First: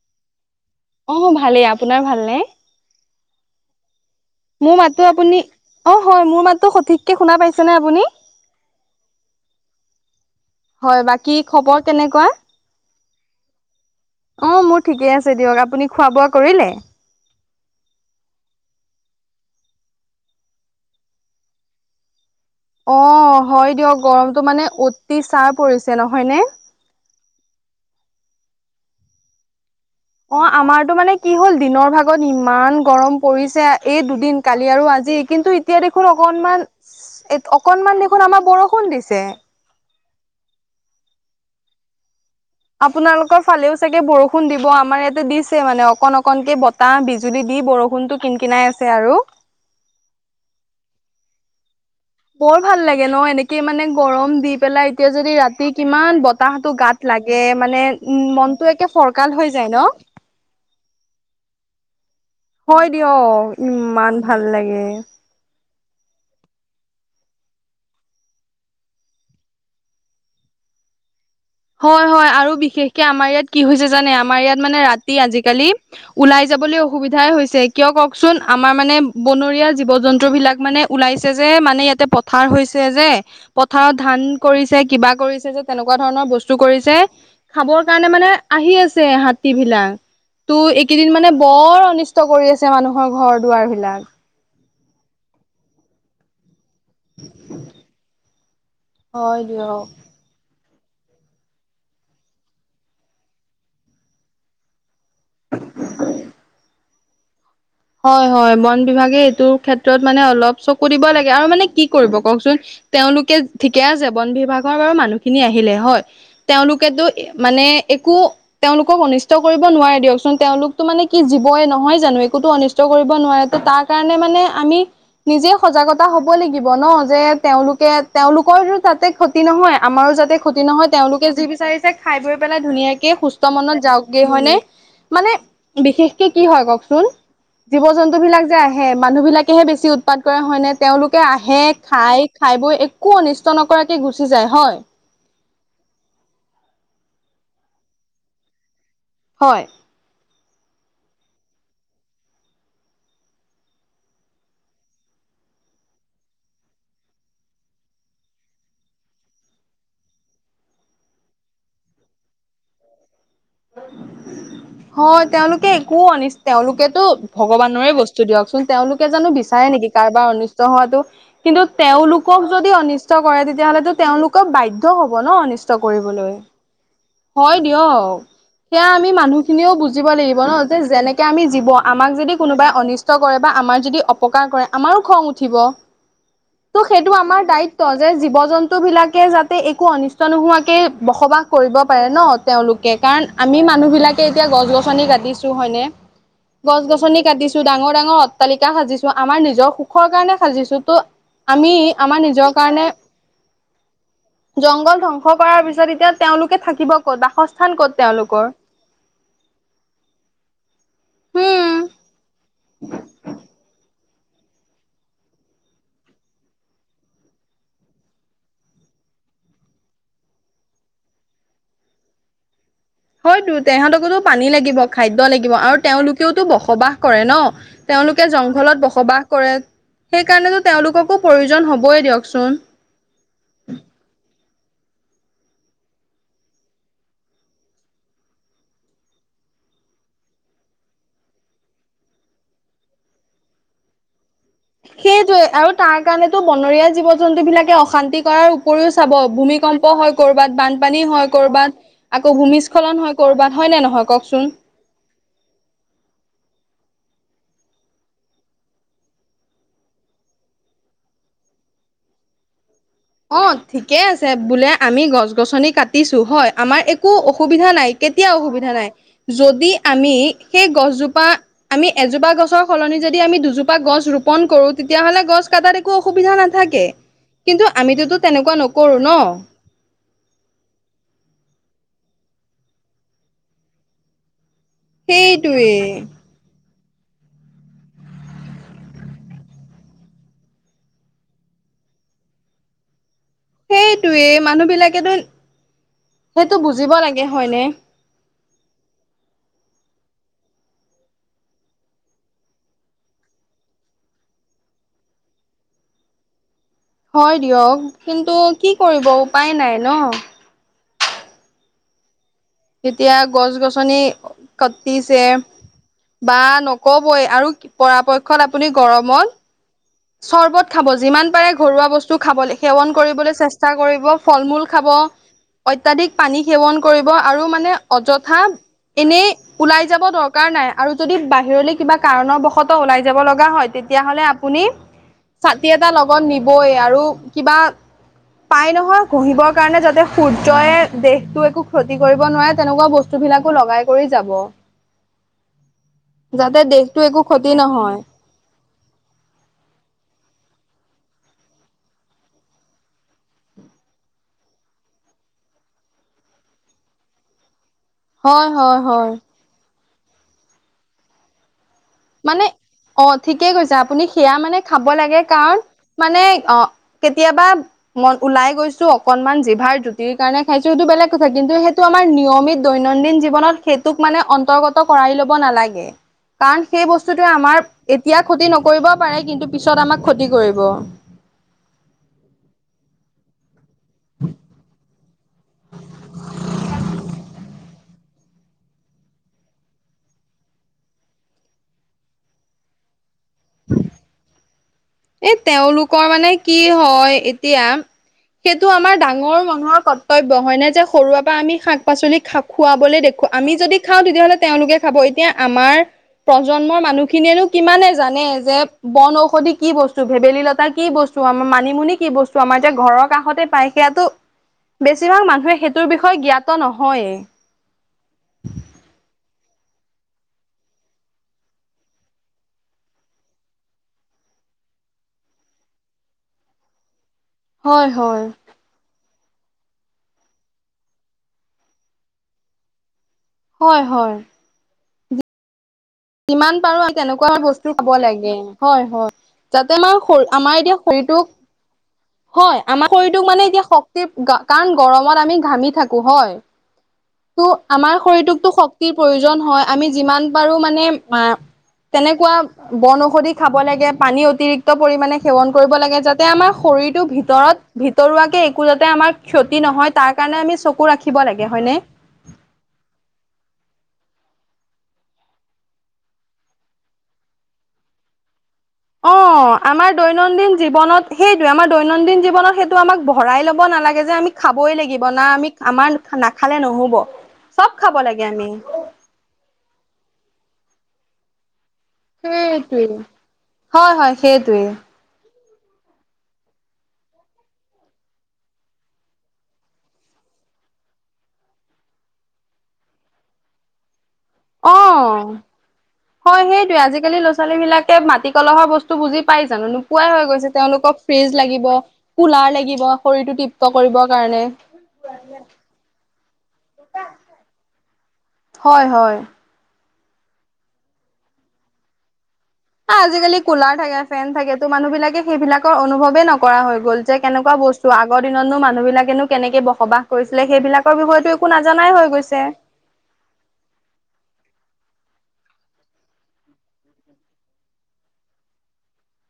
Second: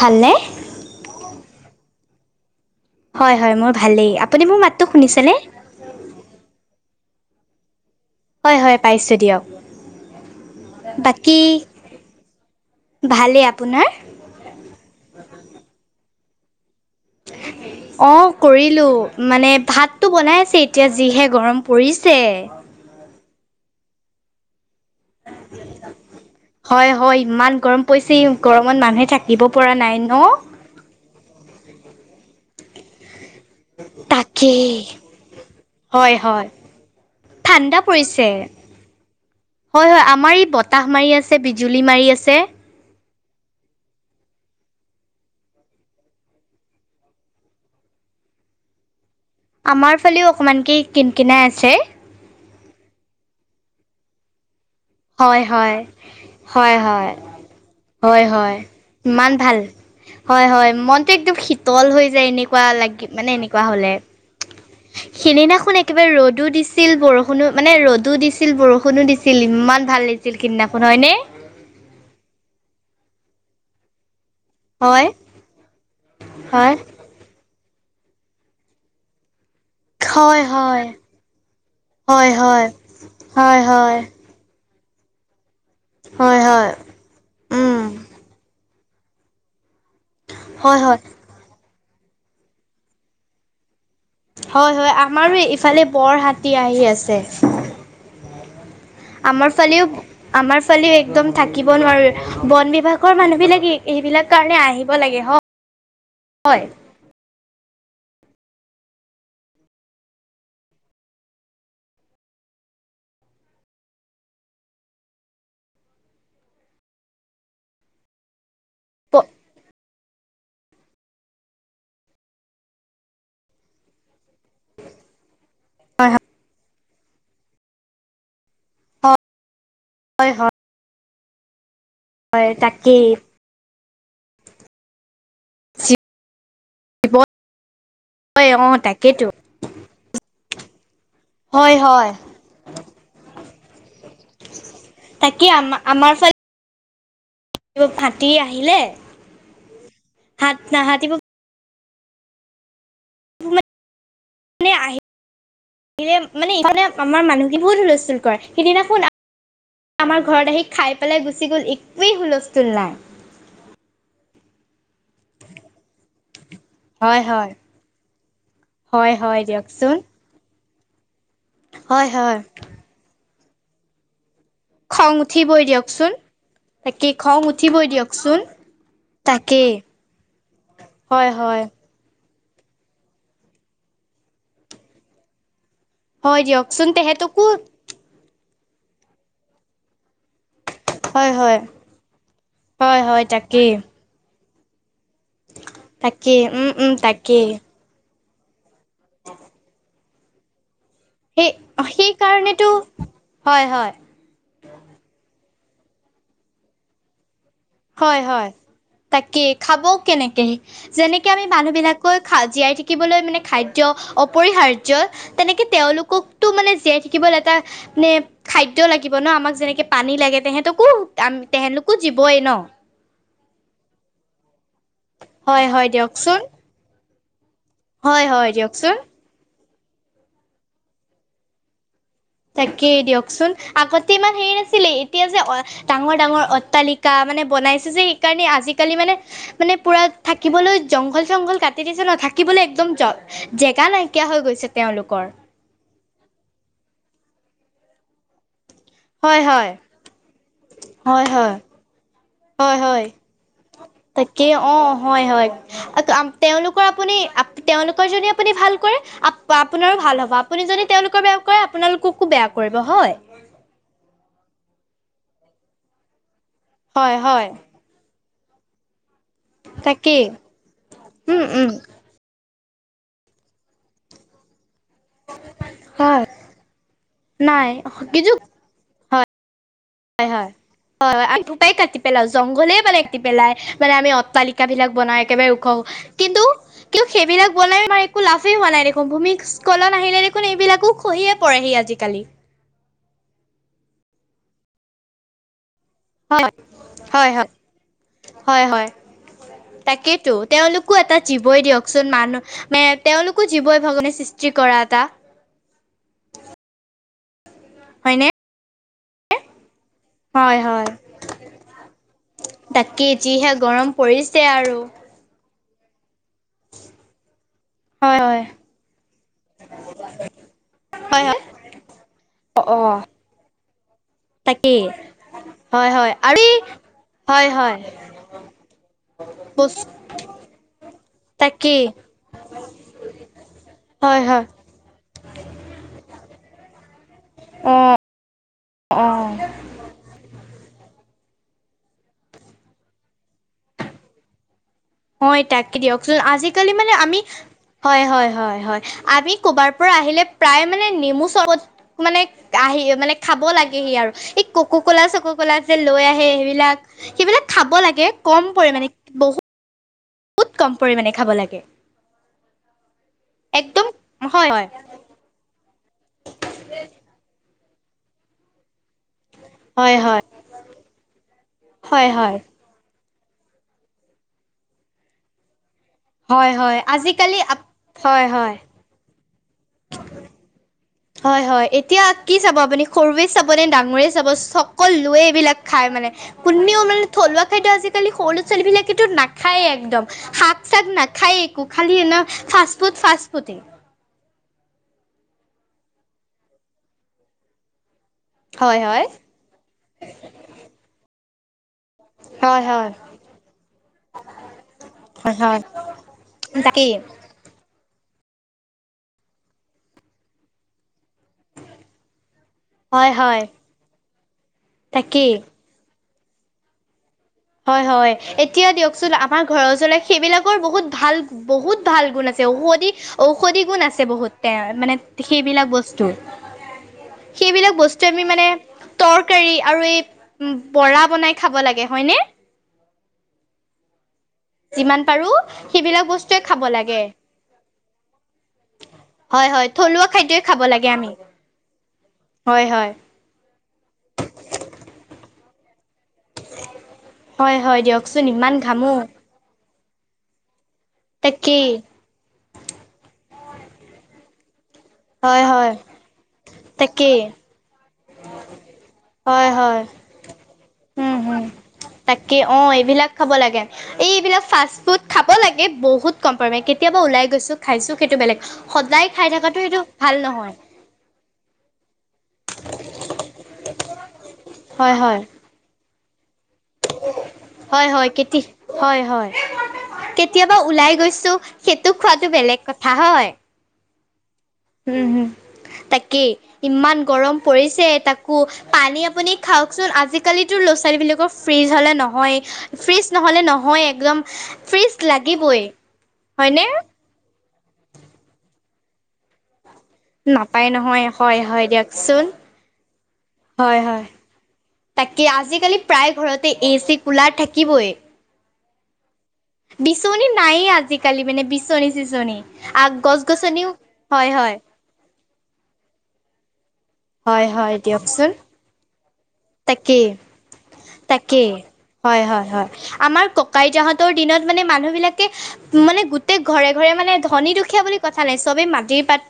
ভালনে?। অ' ভালেই। আপোনাৰ ভালনে?। হয় হয় মোৰ ভালেই। আপুনি মোৰ মাতটো মাতো শুনিছেনে?। আপুনি অ' হয় মোৰ মাতো সঠিককে শুনা পাইছেনে আপুনি?। হয় হয় পাইছোঁ দিয়ক। হয় বাকী। খবৰ কেনেকুৱা? ভালেই। আপোনাৰ?। অ' মোৰ ঠিকেই আছে দিয়ক। আপুনি খোৱা বোৱা কৰিলে?। [unintelligible] অঁ কৰিলোঁ। মানে ভাতটো বনাই আছে। এতিয়া যিহে গৰম পৰিছে। অ' হয় দিয়ক গৰমতটো মানে অতি চাৰ পৰিছে নহয়নে?। হয় হয়, ইমান গৰম পৰিছে গৰমত মানুহে থাকিব পৰা নাই। ন অ' আমাৰতো মানে কি হ'ল, দিনৰ ভাগত ইমান গৰম পৰিছে। এই দুদিন তাকেই কালি আৰু আজি, কিন্তু এতিয়া দেখোন হয় হয় অকনমান। এই ঠাণ্ডা অকনমান দেখোন পৰিছে আমাৰ বৰষুণ দিছে। হয় হয় আমাৰ ই বতাহ মাৰি আছে বিজুলী মাৰি আছে। আপোনালোকৰ ফালেও চাগে বৰষুণ দিব আমাৰ ইয়াতে দিছে মানে অকণ অকণকে বতাহ। টা বিজুলী দি বৰষুণটো কিন কিনাই আছে আৰু। আমাৰ ফালেও অকমান কি কিনকিনই আছে। বৰ ভাল লাগে ন এনেকে মানে গৰম দি পেলাই। এতিয়া যদি হয় ৰাতি হয় কিমান বতাহতটো হয় গাত হয় লাগে মানে উ হয় হয় মনটো একে ইমান ফৰকাল ভাল হৈ যায় ন। হয় হয় মনটো একদম শীতল হৈ যায় এনেকুৱা হয় লাগি মানে দিয়ক এনেকুৱা হ'লে। ইমান ভাল লাগে সেইদিনাখন একেবাৰে ৰ'দো দিছিল বৰষুণো মানে ৰ'দো দিছিল বৰষুণো দিছিল। ইমান। ভাল লাগিছিল সিদিনাখন হয়নে?। হয় হয় আৰু বিশেষকে আমাৰ ইয়াত কি হৈছে জানে? আমাৰ ইয়াত। মানে হয় ৰাতি আজালি ওলাই হয় যাবলৈ অসুবিধা। হৈছে। কিয় কওঁকচোন আমাৰ মানে বনৰীয়া। জীৱ জন্তু হয় বিলাক মানে ওলাইছে যে, মানে ইয়াতে হয় হয় পথাৰ হয় হৈছে যে, হয় পথাৰত হয় ধান। কৰিছে কিবা কৰিছে যে তেনেকুৱা ধৰণৰ হয় বস্তু। হয় তে খাবৰ উম কাৰণে মানে আহি আছে হাতী বিলাক। তো হয় হয় এইকেইদিন মানে বৰ অনিষ্ট কৰি আছে মানুহৰ ঘৰ দুৱাৰ বিলাক। হয় হয় আমাৰো ইফালে বৰ হাতী আহি আছে। হয় আমাৰ দিয়ক ফালেও। আমাৰ ফালে একদম থাকিব নোৱাৰো। বন বিভাগৰ মানুহ বিলাক সেইবিলাক কাৰণে আহিব। ব লাগে, হয়। হয় হয় বন বিভাগে এইটোৰ ক্ষেত্ৰত মানে অলপ চকু দিব লাগে। আৰু মানে কি কৰিব কওঁকচোন। তেওঁলোকে ঠিকে আছে, বন বিভাগৰ বাৰু মানুহখিনি আহিলে হয়। তেওঁলোকেতো মানে একো। তেওঁলোকক অনিষ্ট কৰিব নোৱাৰে দিয়কচোন, তেওঁলোকতো মানে কি জৱইে নহয় জানো। একোতো অনিষ্ট। ত কৰিব নোৱাৰেতো, তাৰ কাৰণে মানে। আমি নিজে সজাগতা হয় হ'ব লাগিব ন, যে তেওঁলোকে তেওঁলোকৰ তাতে। ক্ষতি নহয়, আমাৰো হয় যাতে ক্ষতি নহয়। তেওঁলোকে য বিচাৰিছে খাই বৈ হয় পেলাই তাকেই ধুনীয়াকে সুস্থ। মনত যাওগে হয়নে, মানে বিশেষকে কি হয় কওঁকচোন। জীৱই জীৱ-জন্তুবিলাক যে অ আহে মানুহ তাকেইতো বিলাকেহে বেছি উৎপাত কৰে হয় নে? তেওঁলোকে আহে হয় হয় খাই খাই বৈ একো অনিষ্ট নকৰাকে গুচি যায় হয়। তাকে আমা-আমাৰ ফালে [unintelligible] হাতী আহিলে হয়। হাত না হাতীবো নে আহে আহিলে মানে ইফালে আমাৰ মানুহবোৰ বহুত হুলস্থুল কৰে। সিদিনাখন আমাৰ ঘৰত আহি খাই পেলাই গুচি গ'ল একোৱেই হুলস্থুল নাই। [unintelligible] হয় তেওঁলোকে একো অনিষ্ট তেওঁলোকেতো হয় হয় ভগৱানৰে বস্তু দিয়ক চোন তেওঁলোকে হয় জানো হয় বিচাৰে নেকি দিয়কচোন কাৰোবাৰ অনিষ্ট হোৱাটো। কিন্তু হয় হয় তেওঁলোকক যদি অনিষ্ট কৰে তেতিয়াহ'লেতো তেওঁলোকক বাইট বাধ্য হ'ব ন অনিষ্ট কৰিবলৈ। তাকে খং উঠিবই দিয়ক চোন। এতিয়া আমি মানুহখিনিও বুজিব লাগিব ন যে যেনেকে হয় আমি হয় জীৱন আমাক যদি কোনোবাই অনিষ্ট কৰে বা আমাৰ যদি অপকাৰ কৰে আমাৰো খং উঠিব। হয় ত' দিয়কচোন সেইটো আমাৰ তেহেঁতকো দায়িত্ব যে জীৱ-জন্তুবিলাকে যাতে একো অনিষ্ট অনিষ্ট নোহোৱাকে হয় বসবাস হয় কৰিব পাৰে ন। তেওঁলোকে হয় হয় কাৰণ আমি তাকেই মানুহ বিলাকে এতিয়া গছ-গছনি কাটিছো হয়নে? তাকেই উম উম গছ-গছনি তাকেই কাটিছো, ডাঙৰ-ডাঙৰ অত্ৰালিকা সাজিছোঁ আমাৰ নিজৰ সুখৰ কাৰণে সাজিছোঁ তো সেই আমি সেই আমাৰ নিজৰ কাৰণেতো কাৰণে হয় হয় জংঘল ধ্বংস কৰাৰ পিছত এতিয়া তেওঁলোকে থাকিব ক'ত বাসস্থ হয়-হয়, তাকে খাবও কেনেকে, যেনেকে আমি মানুহ উম বিলাক [unintelligible] জীয়াই থাকিবলৈ মানে খাদ্য অপৰিহাৰ্য। তেনেকে তেওঁলোককটো মানে জীয়াই থাকিবলৈ এটা নে খাদ্য লাগিব ন আমাক যেনেকে পানী লাগে। তেহেতকো তেহেঁতলোকো জীৱই ন। হয়তো তেহঁতকো পানী লাগিব, খাদ্য লাগিব হয় আৰু হয় দিয়কচোন তেওঁলোকেওতো বসবাস কৰে ন। হয় তেওঁলোকে হয় জংঘলত দিয়কচোন বসবাস কৰে। সেই কাৰণেতো তেওঁলোককো প্ৰয়োজন হ'ব‌ই দিয়ক চোন। কেই দিয়ক চোন আগতে ইমান হেৰি নাছিলে এতিয়া যে অ ডাঙৰ-ডাঙৰ অট্টালিকা মানে বনাইছে যে সেইকাৰণে আজিকালি মানে মানে পুৰা থাকিবলৈ জংঘল-চংঘল কাটি দিছে ন থাকিবলৈ একদম জ জেগা নাইকিয়া হৈ গৈছে। তেওঁলোকৰ সেইটোৱেই আৰু তাৰ কাৰণেতো বনৰীয়া জীৱ-জন্তু বিলাকে অশান্তি কৰাৰ উপৰিও চাব ভূমিকম্প হয় কৰ'বাত, বানপানী হয় কৰ'বাত। আকৌ ভূমিস্খলন হয় কৰ'বাত হয় নে নহয় কওক চোন? হয়-হয়। [unintelligible] তেওঁলোকৰ আপুনি তেওঁলোকৰ যদি আপুনি ভাল কৰে আপোনাৰো ভাল হ'ব। আপুনি যদি তেওঁলোকৰ বেয়া কৰে আপোনালোককো বেয়া কৰিব হয়। অঁ! ঠিকে আছে বোলে আমি গছ-গছনি কাটিছো হয় আমাৰ একো হয় হয় অসুবিধা নাই। কেতিয়াও অসুবিধা নাই যদি আমি তাকেই সেই গছজোপা উম উম আমি এজোপা গছৰ সলনি যদি আমি দুজোপা গছ ৰোপণ কৰোঁ তেতিয়া হ'লে গছ কটাত একো হয় অসুবিধা নাথাকে। কিন্তু নাই আমিটোতো তেনেকুৱা নকৰো ন। হয়-হয়। হয়-হয় [unintelligible] গছ জোপাই কাটি পেলাও। জংঘলেই মানে কাটি পেলাই মানে আমি অট্টালিক [unintelligible] বিলাক বনাই একেবাৰে ওখ। সেইটোৱে কিন্তু [unintelligible] [unintelligible] সেইবিলাক বনাই আমাৰ একো লাভেই হোৱা নাই দেখোন ভূমিচকলন আহিলে দেখোন এইবিলাকো খহিয়ে পৰেহি আজিকালি। হেইটোৱে মানুহ বিলাকেতোন হ, হয়, হ, হয়নে হয়, হয়। তাকেইতো তেওঁলোকো এটা জীৱই দিয়কচোন মানুহ মে তেওঁলোকো জীৱই [unintelligible] সৃষ্টি কৰা এটা। হয় দিয়ক হয়নে কিন্তু কি কৰিব উপায় নাই ন। হয়, হয়। তাকে এতিয়া যিহে গৰম পৰিছে আৰু। তে, বা নকবই আৰু হয় হয় পৰাপক্ষত আপুনি গৰমত চৰ্বত খাব হয় যিমান হয় পাৰে ঘৰুৱা বস্তু খাবলে, অ অ সেৱন কৰিবলৈ চেষ্টা কৰিব। ফল মূল তাকেই খাব, হয় হয় অত্যাধিক পানী আৰু এই সেৱন কৰিব আৰু হয় মানে হয় অযথা এনেই বচ ওলাই যাব দৰকাৰ নাই। আৰু যদি বাহিৰলৈ তাকেই কিবা কাৰণৰবশতঃ ওলাই যাব লগা হয় তে তিয়াহ'লে আপুনি ছাতি এটা লগত নিবই আৰু কিবা অ পাই নহয় অ ঘহিব। কাৰণে যাতে সূৰ্যয়ে দেহতো একো ক্ষতি কৰিব নোৱাৰে তেনেকুৱা বস্তু ভিলাকো লগাই কৰি যাব। [unintelligible] হয় তাকে দিয়কচোন যাতে আজিকালি মানে দেহটো আমি একো ক্ষতি নহয় হয়, হয়, হয়, হয় আমি ক'বাৰ পৰা আহিলে প্ৰায় মানে নেমু চৰ্বত, মানে আহি মানে খাব লাগেহি আৰু। এই কক' কলা চক' কলা যে লৈ আহে হেবিলাক, সেইবিলাক খাব লাগে। কম হয় হয় পৰিমাণে, হয় বহু, হুত কম পৰিমাণে খাব লাগে। মানে অ' ঠিকে কৈছে একদম আপুনি সেয়া হয় মানে হয় খাব লাগে কাৱণ মানে অ' কেতিয়াবা মন, ওলাই গৈছোঁ অ কনমান জিভাৰ হয় জুতিৰ হয় কাৰণে খাইছোঁ হেটো বেলেগ কথা কিন্তু হেটো আমাৰ হয় হয় নিয়মিত দৈনন্দিন জীৱনত সেইটোক মানে অন্তৰ্গত কৰাই ল'ব নালাগে। হয়, কাৰণ হয়। সেই বস্তুটোৱে আজিকালি আপ আমাৰ এতিয়া হয় ক্ষতি হয় নকৰিব পাৰে কিন্তু পিছত আমাক ক্ষতি কৰিব। হয়, হয়। এতিয়া কি চাব আপুনি সৰুৱে চাব নে ডাঙৰে চাব চকলোৱে এইবিলাক খাই মানে কোনেও মানে থলুৱা খাদ্য আজি কালি সৰু ল'ৰা ছোৱালীবিলাকেতো নাখায়েই একদম। শাক চাক নাখায়ে একো খালি [unintelligible] ফাষ্ট পুট ফাষ্ট পুটে। এই তেওঁলোকৰ মানে কি হয় এতিয়া সেটো হয় আমাৰ হয় ডাঙৰ মনুৱৰ কত তব্য হয়নে যে সৰুৰে পৰা আমি শাক পাচলি খা, হয় হয় খুৱাবলৈ দেখোঁ, আমি যদি খাওঁ তেতিয়াহ'লে তেওঁলোকে খাব এতিয়া হয় হয় আমাৰ প্ৰজন্মৰ তাকেই মানুহখিনিয়েনো কিমানে জানে যে, বন ঔষধি কি বস্তু? ভেবেলীলতা কি বচ টো আমাৰ মানিমুনি কি বস্তু আমাৰ যে ঘৰৰ হয় হয় কাষতে পায় সেইয়াতো বেছি ভাগ তাকেই মানুহে সে টোৰ বিষয়ে জ্ঞাত নহয়েই। হয়, হয়। এতিয়া দিয়কচোন আমাৰ ঘৰৰ ওচলৈ সেইবিলাকৰ বহুত ভাল। বহুত ভাল গুণ আছে ঔষধি, ঔষধি গুণ আছে বহুত তে, মানে সেইবিলাক বস্তুৰ। [inaudible] সেইবিলাক হয় বস্তু আমি হয় মানে তৰকাৰী আৰু এই বৰা বনাই খাব লাগে হয়নে? হয়, হয়। যিমান পাৰোঁ সেইবিলাক বচ যিমান পাৰোঁ [unintelligible] তেনেকুৱা বস্তু খাব লাগে হয়, হয়। হয় যাতে আমাৰ থলুৱা শৰ, খাদ্যই খাব আমাৰ এতিয়া লাগে আমি। শইটোক হয় আমাৰ শৰীৰটোক মানে এতিয়া শক্তিৰ কাৰণ গৰমত আমি ঘামি থাকো হয়। [inaudible] টো আমাৰ দিয়কচোন শৰীৰটোকতো ইমান শক্তিৰ ঘামো প্ৰয়োজন হয়। আমি যিমান পাৰো মানে তাকেই তেনেকুৱা বন ঔষধি খাব লাগে। পানী অতিৰি- ক্ত পৰিমাণে হয় সেৱন হয় কৰিব লাগে যাতে আমাৰ শৰীৰটোৰ তাকেই ভিতৰত ভিতৰুৱাকে একো যাতে আমাৰ হয় ক্ষতি হয় নহয় তাৰ কাৰণে আমি চকু উম ৰাখিব হম লাগে হয়নে। তাকে অ' এইবিলাক খাব লাগে। এই এইবিলাক ফাষ্ট ফুড খাব লাগে বহুত কম পৰিমাণে কেতিয়াবা ওলাই গৈছো খাইছো সেইটো বেলেগ। সদায় খাই থকাটো সেইটো ভাল নহয়। সেইটোয়ে আমাৰ দৈনন্দিন জীৱনত সেইটো আমাক ভৰাই ল'ব নালাগে যে আমি খাবই হয় লাগিব। হয় না আমি আমাৰ নাখালে নহ'ব চব হয়, খাব হয়, লাগে কেতি আমি হয় হয় কেতিয়াবা ওলাই গৈছো সেইটো খোৱাটো বেলেগ সেইটোৱে কথা হয়। হয়, হয় সেইটোৱে উম হোম তাকেই ইমান গৰম পৰিছে তাকো পানী আপুনি খাওকচোন আজিকালিতো ল'ৰা ছোৱালী বিলাকৰ ফ্ৰিজ হলে নহয়েই। ফ্ৰিজ নহ'লে নহয়ে একদম অ ফ্ৰিজ লাগিবই, হয় হয়নে। সেইটোৱে আজিকালি ল'ৰা ছোৱালীবিলাকে মাটি কলহৰ বস্তু বুজি পাইজানো। নোপোৱাই হৈ গৈছে নাপায় তেওঁলোকক নহয় ফ্ৰিজ হয় হয় লাগিব, দিয়কচোন কুলাৰ লাগিব, শৰীৰটো তৃপ্ত হয় হয়। কৰিবৰ কাৰণে। তাকে আজিকালি প্ৰায় ঘৰতে এ চি কুলাৰ থাকিবই। হয়, হয়! বিচনী নায়ে আজিকালি মানে। বিচনী চিচনী, আগ আ গছ আজিকালি গছনিও কুলাৰ থাকে, ফেন হয় থাকে, হয় তো মানুহ বিলাকে সেইবিলাকৰ অনুভৱে নকৰা হৈ গ'ল, যে, হয় কেনেকুৱ হয় বস্তু আগৰ দিয়কচোন দিনতনো মানুহ বিলাকেনো কেনেকে বস বসবাস তাকেই কৰিছিলে সেইবিলাকৰ বিষয়টো তাকেই একো নাজানাই হৈ হয় গৈছে। হয় হয় আমাৰ ককা-আইতা হতৰ দিনত মানে মানুহ বিলাকে, মানে গোটেই ঘৰে, ঘৰে মানে ধনী দুখীয়া বুলি কথা নাই চবেই মাটিৰ পাত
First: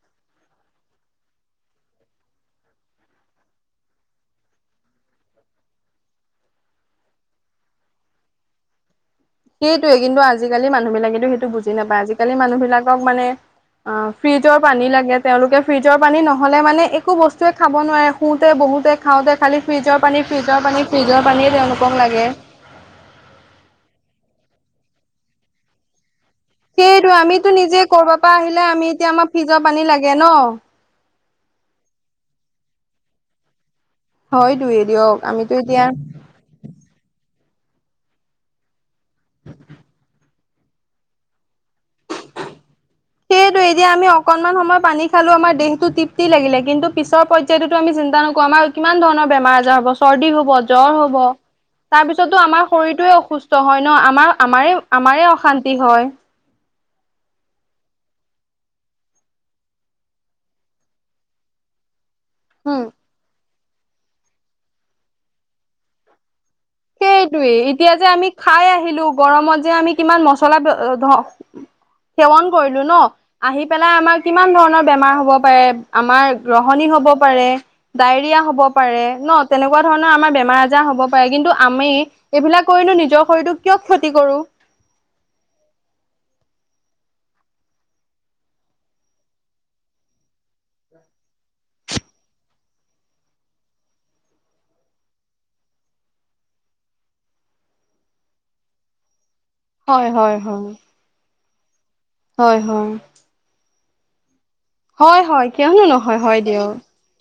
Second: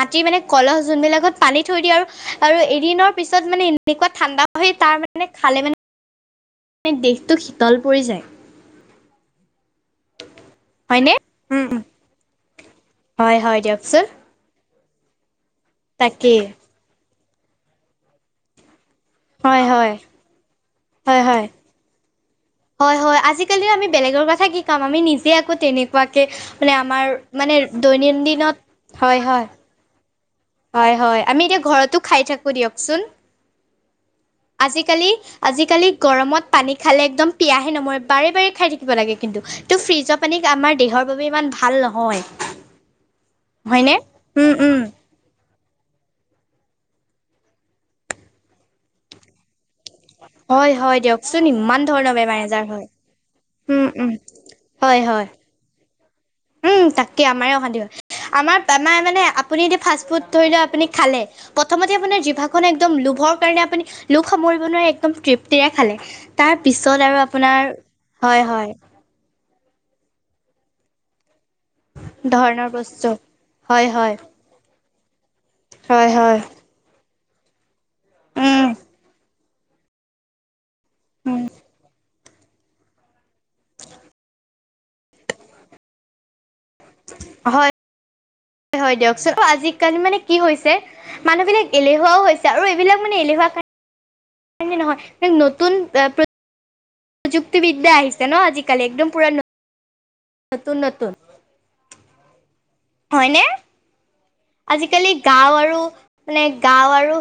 মাটি মানে কলহ যোনবিলাকত পানী থৈ দিয়ে আৰু আৰু এদিনৰ পিছত মানে এনেকুৱা ঠাণ্ডা, সেই তাৰ মানে খালে মানে? দেশটো শীতল পৰি যায়। সেইটোৱে কিন্তু আজিকালি হয়নে মানুহবিলাকেতো সেইটো বুজি নাপায় আজিকালি মানুহবিলাকক মানে? হয় হয় দিয়কচোন ফ্ৰিজৰ পানী লাগে। তেওঁলোকে ফ্ৰিজৰ পানী তাকেই নহ'লে মানে একো বস্তুৱে খাব নোৱাৰে শুওঁতে বহুতে, খাওঁতে খালী হয় হয় ফ্ৰিজৰ পানী, ফ্ৰিজৰ পানী, হয় ফ্ৰিজৰৰ হয় পানীয়ে তেওঁলোকক লাগে! হয় হয় আজিকালি আমি বেলেগৰ কথা কি কম আমি নিজে আকৌ তেনেকুৱাকে মানে আমাৰ সেইটো আমিতো মানে নিজে কৰবাৰ পৰা দৈনন্দিনত আহিলে আমি এতিয়া হয় আমাৰ হয় ফ্ৰিজৰ পানী লাগে ন। হয়, হয়, আমি এতিয়া ঘৰতো খাই থাকোঁ দিয়কচোন। হয় দুয়ে আজিকালি! দিয়ক আমিতো এতিয়া আজিকালি গৰমত, পানী খালে একদম পিয়াহে নমৰে! বাৰে বাৰে খাই থাকিব লাগে! কিন্তু, ত' ফ্ৰিজৰ পানী আমাৰ দেহৰ বাবে ইমান ভাল নহয়। সেইটো এতিয়া হয়নে আমি উম অকনমান উম সময় পানী, খালো আমাৰ দেহটো তৃপ্তি লাগিলে। কিন্তু পিছৰ পয্যায়তো আমি চিন্তা নকৰো আমাৰ কিমান ধৰণৰ বেমাৰ আজাৰ হব। চৰ্দি হব, হয় হয় জ্বৰ হ'ব! দিয়কচোন ইমান ধৰণৰ তাৰপিছতো বেমাৰ আজাৰ আমাৰ হয় শৰীৰটোৱে অসুস্থ হয় উম ন। উম আমাৰ আমাৰে হয় হয় আমাৰে অশান্তি হয়! উম তাকে আমাৰ অশান্তি হয়। আমাৰ আমাৰ মানে আপুনি এতিয়া ফাষ্ট ফুড ধৰি লও আপুনি খালে! প্ৰথমতে আপোনাৰ জিভা খন হম একদম লোভৰ কাৰণে আপুনি লোভ সামৰিব নোৱাৰে একদম তৃপ্তিৰে খালে! তাৰ পিছত আৰু সেইটোৱে আপোনাৰ এতিয়া যে আমি হয় খাই হয়! আহিলো গৰমত যে আমি কিমান মচলা [unintelligible] সেৱন ধৰণৰ কৰিলো ন, বস্তু আহি হয় পেলাই হয় আমাৰ কিমান ধৰণৰ বেমাৰ হ'ব পাৰে। হয় মাৰ হয় গ্ৰহণী হ'ব পাৰে, ডায়ৰিয়া হ'ব উম পাৰে ন। তেনেকুৱা ধৰণৰ আমাৰ বেমাৰ আজাৰ হ'ব পাৰে উম কিন্তু আমি এইবিলাক কৰিনো নিজৰ শৰীৰতোক কিয় ক্ষতি কৰো। হয়। হয় দিয়কচোন আজিকালি মানে কি হৈছে মানুহ বিলাক এলেহুৱাও হৈছে আৰু এইবিলাক মানে এলেহুৱা কাৰণে [unintelligible] নহয় নতুন প্ৰযুক্তিবিদ্যা আহিছে ন আজিকালি একদম পুৰা ন হয়, হয়, হয়। হয়, হয়। হয়নে আজিকালি হয় হয় গাঁও আৰু কিয়নো নহয় হয় মানে দিয়ক গাঁও আৰু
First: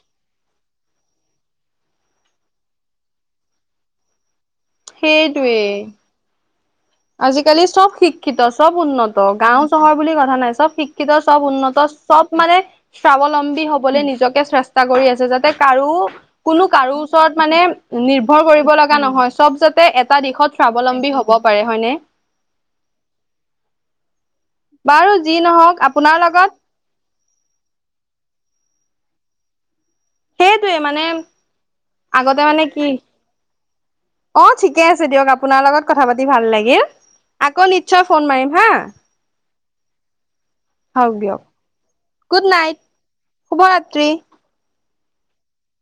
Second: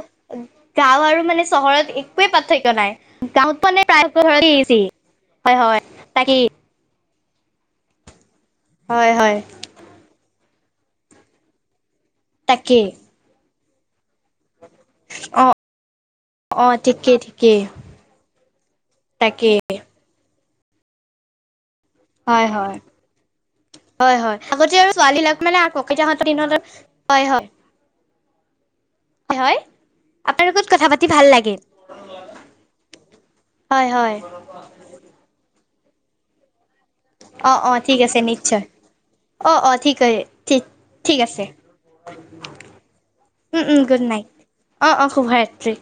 গাঁও আৰু মানে চহৰত একোৱে পাৰ্থক্য নাই গাঁৱত মানে প্ৰায় ঘৰতে এচি হয়, হয়। সেইটোৱেই তাকে। আজিকালি চব শিক্ষিত চব হয় উন্নত। হয় গাওঁ চহৰ বুলি কথা নাই চব শিক্ষিত চব উন্নত। চব মানে তাকেই স্বাৱলম্বী হ'বলে নিজকে চেষ্টা কৰি আছে, অ যাতে কাৰো কোনো অ কাৰো ঠিকেই ওচৰত ঠিকেই মানে নিৰ্ভৰ কৰিব লগা নহয় চব তাকেই যাতে এটা দিশত স্বাৱলম্বী হ'ব পাৰে হয় নে? হয়, হয়। হয়, হয় আগতে আৰু বাৰু যি ছোৱালীক মানে নহওক আপোনাৰ [unintelligible] দিনত লগত আৰু। হয় হয়। হয়। আপোনাৰ লগত সেইটোৱে কথা মানে পাতি ভাল লাগিল। আগতে মানে কি হয়, হয়। অ ঠিকে আছে দিয়ক আপোনাৰ লগত কথা পাতি ভাল লাগিল। অ আকৌ অ ঠিক নিশ্চয় আছে ফোন মাৰিম নিশ্চয় হা। অ অ ঠিক ঠিক ঠিক হওক আছে দিয়ক। Good night. উম, উম গুড শুভৰাত্ৰি নাইট। অ', অ' শুভৰাত্ৰি।